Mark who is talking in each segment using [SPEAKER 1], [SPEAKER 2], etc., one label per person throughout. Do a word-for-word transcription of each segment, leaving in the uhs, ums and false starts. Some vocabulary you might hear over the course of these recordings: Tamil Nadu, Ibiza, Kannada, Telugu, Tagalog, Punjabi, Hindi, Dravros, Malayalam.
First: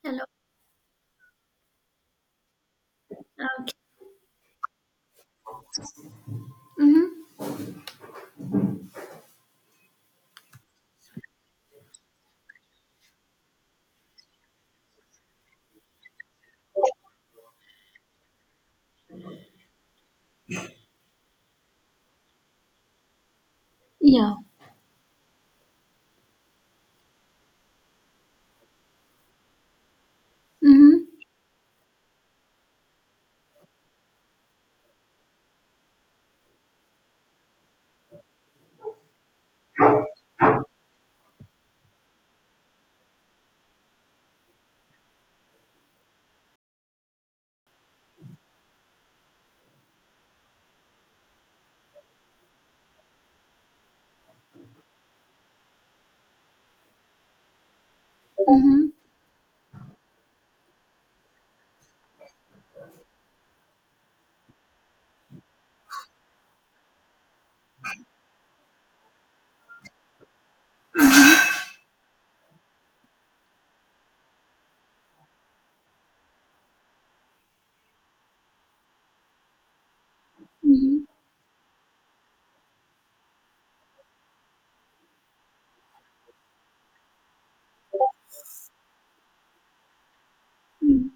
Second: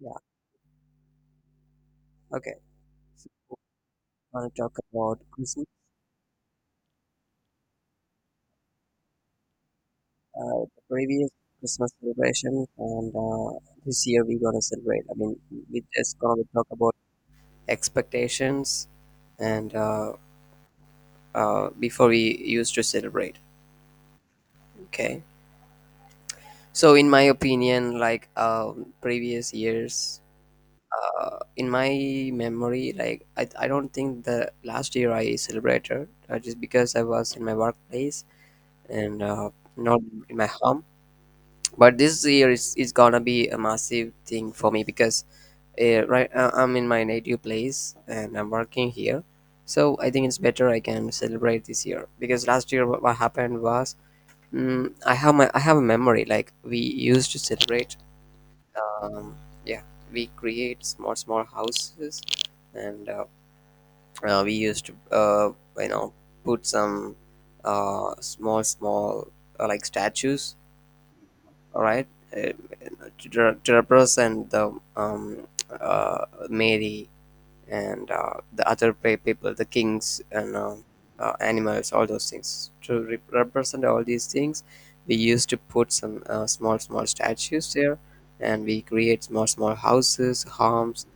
[SPEAKER 1] Yeah,
[SPEAKER 2] Hello.
[SPEAKER 1] okay. So
[SPEAKER 2] Okay.
[SPEAKER 1] I want to talk about Christmas,
[SPEAKER 2] Mm-hmm.
[SPEAKER 1] uh, the previous Christmas celebration, and uh, this year we're gonna celebrate. I mean, we just gonna talk about expectations, and uh, uh, before we used to celebrate.
[SPEAKER 2] Yeah.
[SPEAKER 1] Okay. So in my opinion, like um, previous years,
[SPEAKER 2] Mm-hmm.
[SPEAKER 1] uh, in my memory, like I, I don't think the last year I celebrated uh, just because I was in my workplace and uh, not in my home, but this year is, is gonna be a massive thing for me because uh, right uh, I'm in my native place and I'm working here, so I think it's better I can celebrate this year. Because last year, what, what happened was, mm, i have my I have a memory like we used to celebrate.
[SPEAKER 2] Mm-hmm.
[SPEAKER 1] um, yeah, we create small small houses, and uh, uh, we used to uh, you know put some uh, small small uh, like statues, all right, uh, Dra- Dravros and the um, uh, Mary, and uh, the other pe- people, the kings, and uh,
[SPEAKER 2] Mm-hmm.
[SPEAKER 1] uh, animals, all those things. To re- represent all these things, we used to put some uh, small, small statues there, and we create small, small houses, homes,
[SPEAKER 2] Mm-hmm.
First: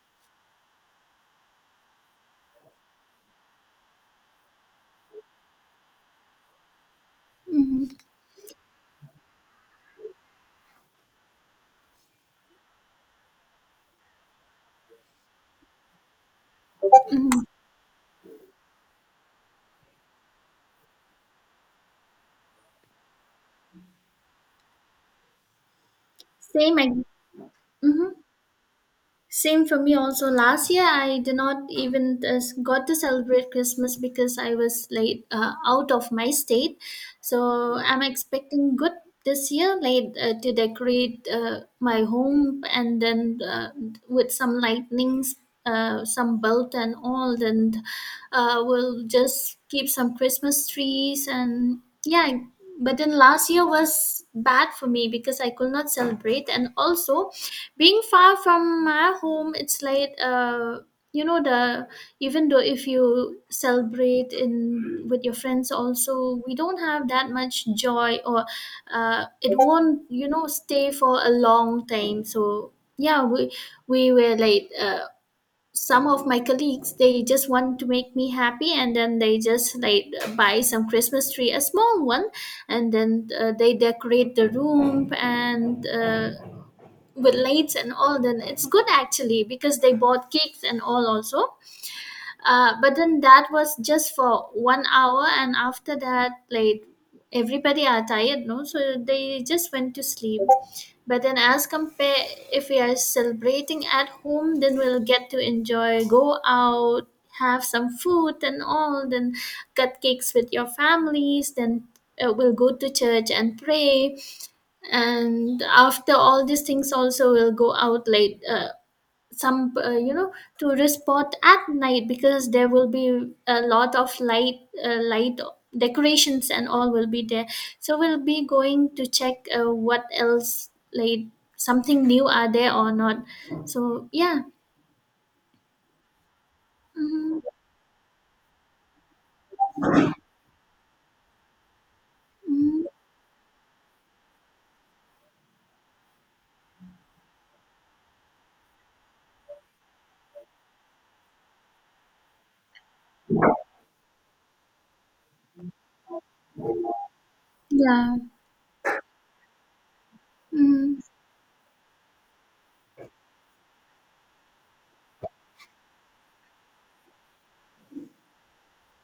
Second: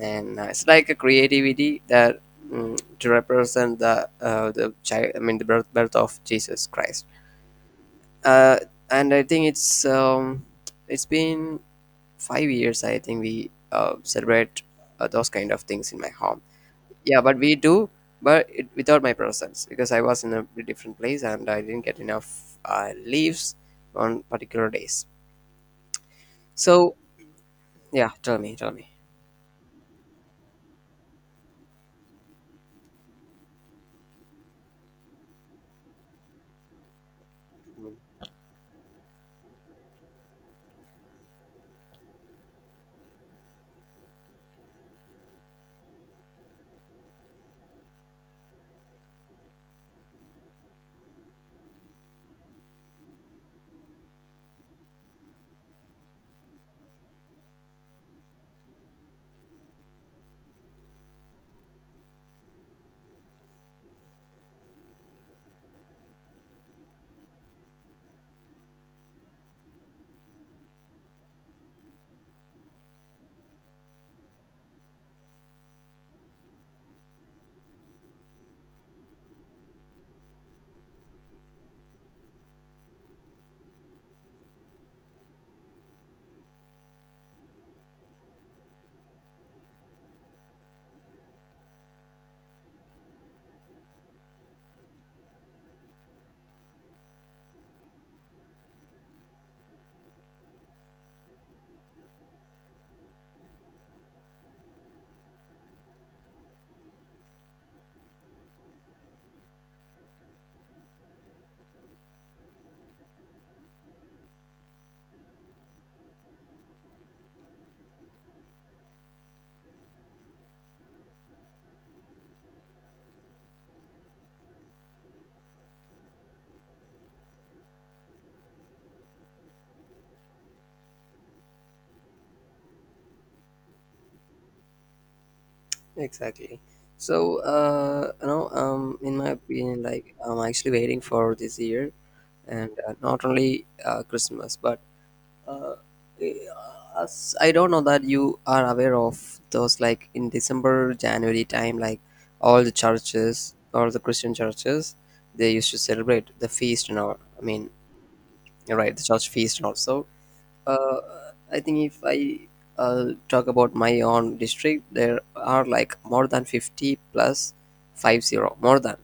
[SPEAKER 1] and uh, it's like a creativity that, mm, to represent the uh, the child. I mean, the birth birth of Jesus Christ.
[SPEAKER 2] Mm-hmm.
[SPEAKER 1] Uh, and I think it's um, it's been five years, I think, we uh, celebrate uh, those kind of things in my home. Yeah,
[SPEAKER 2] Mm-hmm.
[SPEAKER 1] but we do, but it, without my presence, because I was in a different place and I didn't get enough uh, leaves on particular days. So
[SPEAKER 2] Same.
[SPEAKER 1] yeah,
[SPEAKER 2] Mm-hmm.
[SPEAKER 1] tell me tell me
[SPEAKER 2] Same for me also. Last year, I did not even uh, got to celebrate Christmas because I was like uh, out of my state. So I'm expecting good this year, like uh, to decorate uh, my home, and then uh, with some lightnings, uh, some belt and all, and uh, we'll just keep some Christmas trees. And yeah. But then last year was bad for me because I could not celebrate, and also, being far from my home, it's like uh you know the even though if you celebrate in with your friends also, we don't have that much joy, or uh it won't you know stay for a long time. So yeah, we we were like uh some of my colleagues, they just want to make me happy, and then they just like buy some Christmas tree, a small one. And then uh, they decorate the room, and uh, with lights and all, then it's good actually, because they bought cakes and all also. Uh, but then that was just for one hour, and after that, like, everybody are tired no, so they just went to sleep. But then, as compare, if we are celebrating at home, then we'll get to enjoy, go out, have some food and all, then cut cakes with your families. Then uh, we'll go to church and pray, and after all these things also, we'll go out late uh, some uh, you know, tourist spot at night, because there will be a lot of light uh, light decorations and all will be there. So we'll be going to check uh, what else, like, something new are there or not. So yeah.
[SPEAKER 1] Exactly. So
[SPEAKER 2] Mm.
[SPEAKER 1] uh you know um in my opinion, like, I'm actually waiting for this year, and
[SPEAKER 2] Mm.
[SPEAKER 1] uh, not only uh, Christmas but uh, i- as I don't know that you are aware of those, like in December, January time, like all the churches, all the Christian churches, they used to celebrate the feast and all. I mean,
[SPEAKER 2] Yeah.
[SPEAKER 1] you're right, the church feast and also.
[SPEAKER 2] Mm.
[SPEAKER 1] Uh, I think if I uh, talk about my own district, there are like more than fifty plus, five zero, more than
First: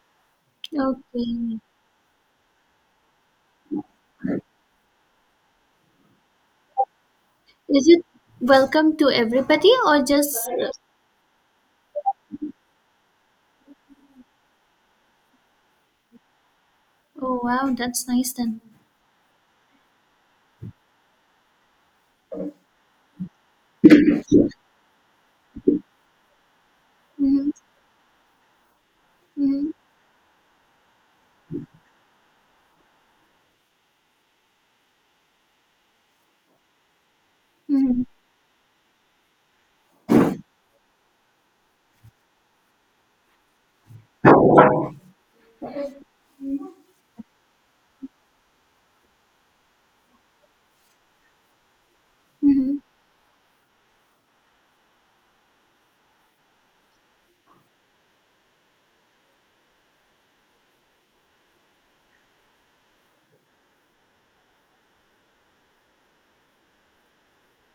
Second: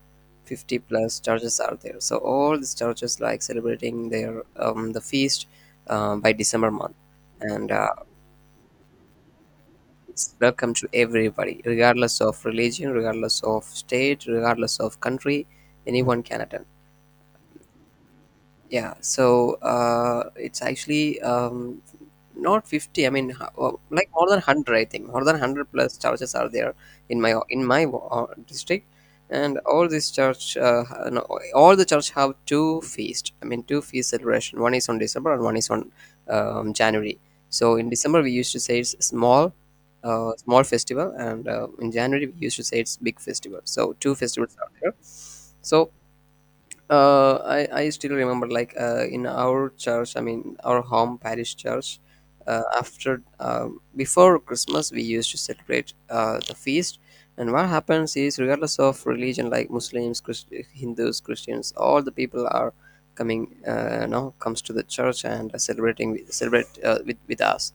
[SPEAKER 1] fifty plus
[SPEAKER 2] Okay,
[SPEAKER 1] churches are there. So all these churches like celebrating their um, the feast um, by December month, and
[SPEAKER 2] is
[SPEAKER 1] uh,
[SPEAKER 2] it welcome to everybody, or
[SPEAKER 1] it's
[SPEAKER 2] just uh,
[SPEAKER 1] welcome to everybody, regardless of religion, regardless of state, regardless of country. Anyone can attend.
[SPEAKER 2] oh wow, that's nice then.
[SPEAKER 1] Yeah, so uh, it's actually um, not fifty. I mean, h- oh, like more than one hundred, I think. More than one hundred plus churches are there in my
[SPEAKER 2] Mm-hmm.
[SPEAKER 1] in my uh, district, and
[SPEAKER 2] Mm-hmm.
[SPEAKER 1] all this church, uh, ha- no, all the church have two feast. I mean, two feast celebration. One is on December and one is on um, January. So in December we used to say it's small, uh, small festival, and uh, in January we used to say it's big festival. So two festivals are there. So uh, I, I still remember, like uh, in our church, I mean our home parish church, uh,
[SPEAKER 2] Mm-hmm.
[SPEAKER 1] after uh, before Christmas we used to celebrate uh, the feast. And what happens is, regardless of religion, like Muslims, Christ- hindus, Christians, all the people are coming uh, you know comes to the church and celebrating with- celebrate uh, with, with us.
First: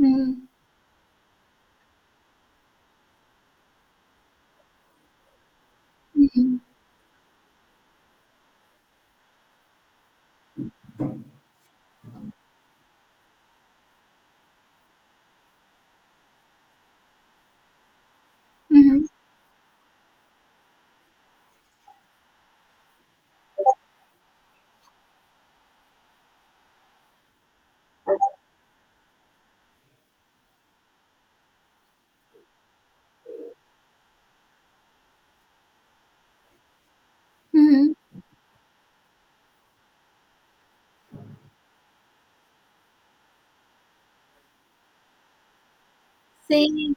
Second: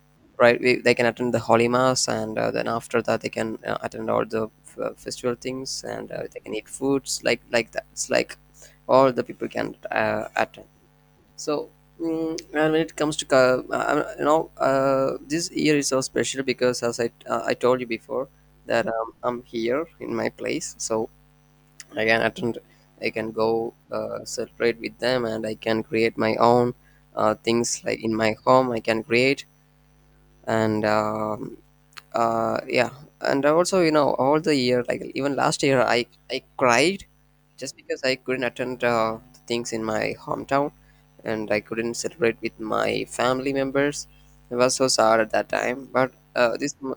[SPEAKER 2] Mm-hmm.
[SPEAKER 1] Right, we, they can attend the holy mass, and uh, then after that they can uh, attend all the uh, festival things, and uh, they can
[SPEAKER 2] Mm-hmm.
[SPEAKER 1] eat foods, like like that. It's like all the people can uh, attend. So, mm, and when it comes to ca- uh, you know uh, this year is so special, because as i uh, I told you before, that um, I'm here in my place, so I can attend. I can go uh, celebrate with them, and I can create my own uh, things, like in my home I can create. And um uh Yeah, and also, you know, all the year, like even last year, i i cried, just
[SPEAKER 2] Mm-hmm.
[SPEAKER 1] because I couldn't attend uh, the things in my hometown, and I couldn't celebrate with my family members. I was so sad at that time. But uh
[SPEAKER 2] Say.
[SPEAKER 1] this m-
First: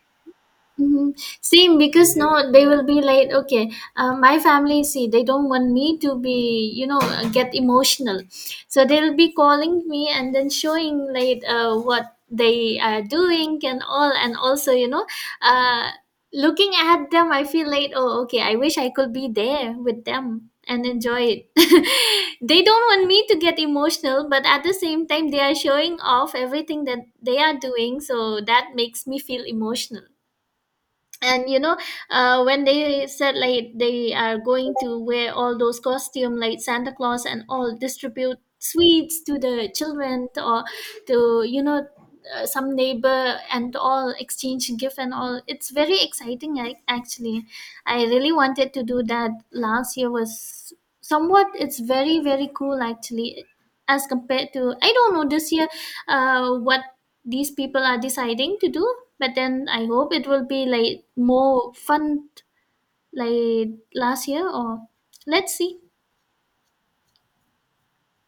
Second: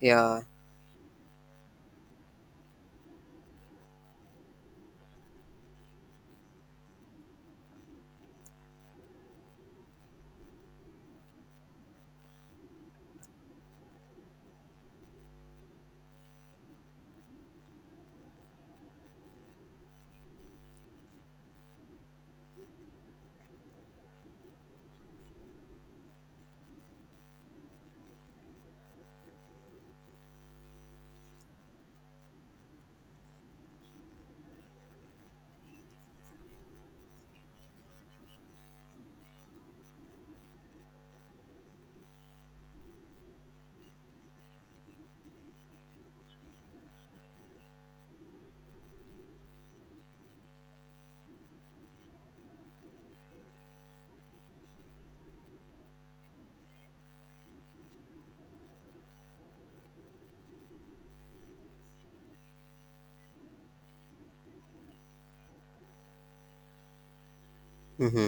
[SPEAKER 1] yeah.
[SPEAKER 2] Hmm. Same. Because no, they will be like, okay, uh, my family, see, they don't want me to be, you know, uh, get emotional. So they'll be calling me and then showing like uh, what they are doing and all. And also, you know, uh, looking at them, I feel like, oh, okay, I wish I could be there with them and enjoy it. They don't want me to get emotional, but at the same time, they are showing off everything that they are doing. So that makes me feel emotional. And you know uh, when they said like they are going to wear all those costume, like Santa Claus and all, distribute sweets to the children, or to, you know uh, some neighbor and all, exchange gift and all, it's very exciting. Ac- actually, I really wanted to do that. Last year was somewhat, it's very very cool actually, as compared to, I don't know, this year uh, what these people are deciding to do. But then I hope it will be like more fun, like last year. Or let's see.
[SPEAKER 1] Hmm,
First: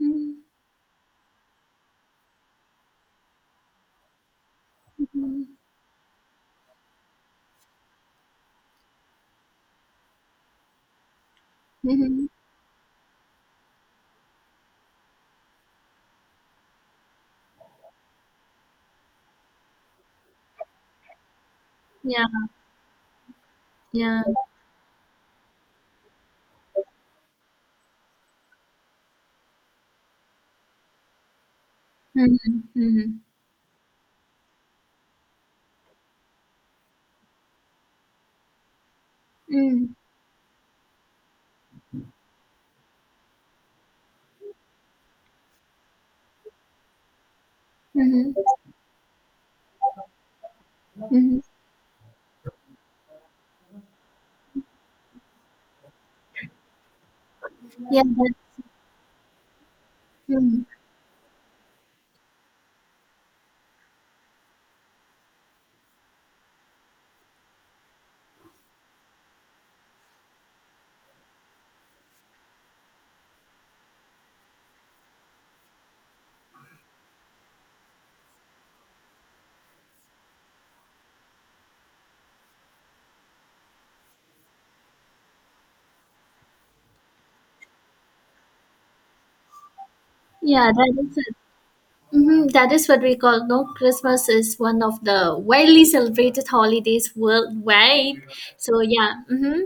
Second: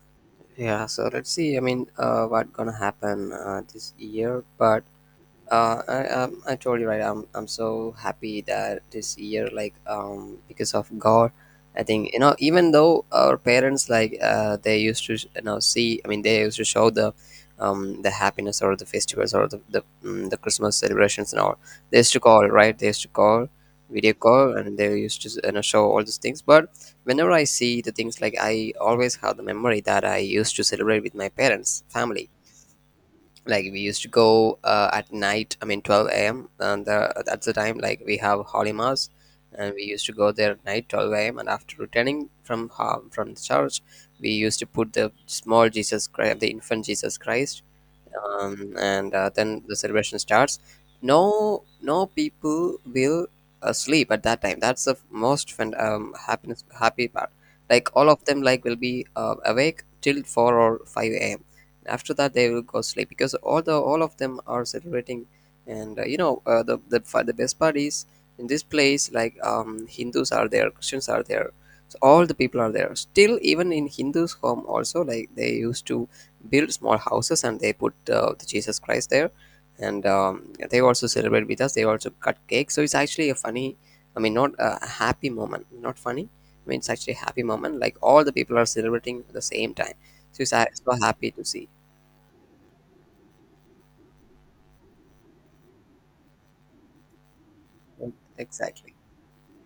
[SPEAKER 2] Mhm.
[SPEAKER 1] yeah, so let's see. I mean, uh what gonna happen uh, this year. But
[SPEAKER 2] Mhm.
[SPEAKER 1] uh, I, um, I told you right, I'm, I'm so happy that this year, like, um because of God, I think, you
[SPEAKER 2] Mhm.
[SPEAKER 1] know, even though our parents, like, uh, they used to, you know, see, I mean they used to show the um the happiness or the festivals or the the, mm, the Christmas celebrations and all. They used to
[SPEAKER 2] Yeah.
[SPEAKER 1] call, right, they used to call video
[SPEAKER 2] Yeah.
[SPEAKER 1] call, and they used to, you know, show all these things. But whenever I see the things, like, I always have the memory that I used to celebrate with my parents, family.
[SPEAKER 2] Mhm. Mhm.
[SPEAKER 1] Like we used to go uh, at night, I mean twelve a.m, and the, that's the time like we have holy mass, and we
[SPEAKER 2] Mhm.
[SPEAKER 1] used to go there at night twelve a.m, and after returning from ho- from the church, we used to put the small Jesus Christ, the infant Jesus Christ.
[SPEAKER 2] Mhm.
[SPEAKER 1] Um, and uh, Then the celebration starts.
[SPEAKER 2] Mhm.
[SPEAKER 1] No no People will uh, sleep at that time. That's the most fun, um, happiness happy part. Like
[SPEAKER 2] Yeah,
[SPEAKER 1] all of
[SPEAKER 2] that,
[SPEAKER 1] them like will be uh, awake till four
[SPEAKER 2] mhm.
[SPEAKER 1] or five a.m. After that they will go sleep, because all the all of them are celebrating. And uh, you know uh, the, the fa- the best part is, in this place, like, um, Hindus are there, Christians are there, so all the people are there. Still, even in Hindus home also, like, they used to build small houses and they put uh, the Jesus Christ there. And um, they also celebrate with us. They also cut cake. So it's actually a funny, I mean, not a happy moment, not funny. I mean, it's actually a happy moment. Like all the people are celebrating at the same time. So it's uh,
[SPEAKER 2] Yeah, that
[SPEAKER 1] so
[SPEAKER 2] is
[SPEAKER 1] happy
[SPEAKER 2] it.
[SPEAKER 1] to see.
[SPEAKER 2] Mhm. That is what we call no, Christmas is one of the widely celebrated holidays worldwide. So
[SPEAKER 1] Exactly.
[SPEAKER 2] yeah. Hmm.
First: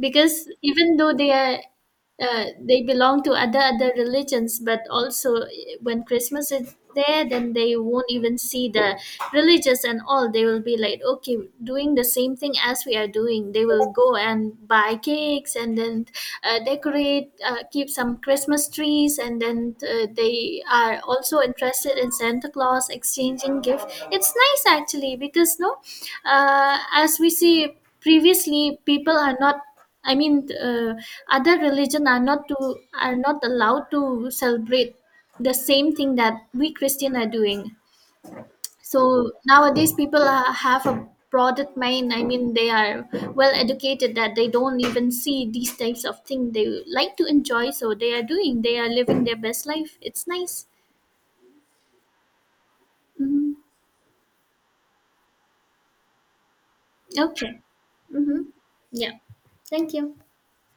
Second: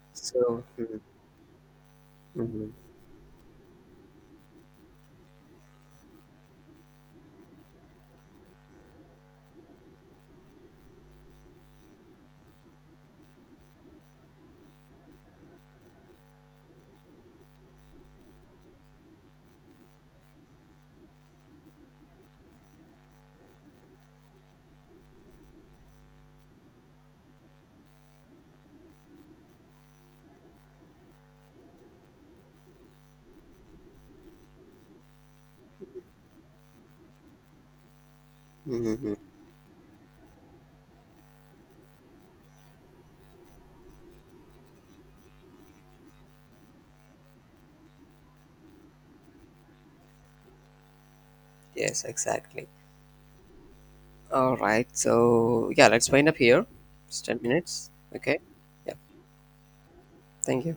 [SPEAKER 2] Because
[SPEAKER 1] So,
[SPEAKER 2] even though they are, uh,
[SPEAKER 1] mhm,
[SPEAKER 2] they belong to other other religions, but also, eh, when Christmas is there, then they won't even see the religious and all. They will be like, okay, doing the same thing as we are doing. They will go and buy cakes, and then uh, decorate, uh, keep some Christmas trees, and then uh, they are also interested in Santa Claus, exchanging gift. It's nice actually, because no, uh, as we see, previously people are not, I mean, uh, other religion are not to are not allowed to celebrate the same thing that we Christian are doing.
[SPEAKER 1] mhm.
[SPEAKER 2] So nowadays, people are, have a broader mind. I mean, they are well educated, that they don't even see these types of things. They like to enjoy, so they are doing. They are living their best life. It's nice.
[SPEAKER 1] yes, exactly.
[SPEAKER 2] Hmm.
[SPEAKER 1] All right. So, yeah, let's wind up here. It's ten
[SPEAKER 2] Okay.
[SPEAKER 1] minutes. Okay.
[SPEAKER 2] Mm-hmm.
[SPEAKER 1] Yeah.
[SPEAKER 2] Yeah. Thank you.
[SPEAKER 1] Thank you.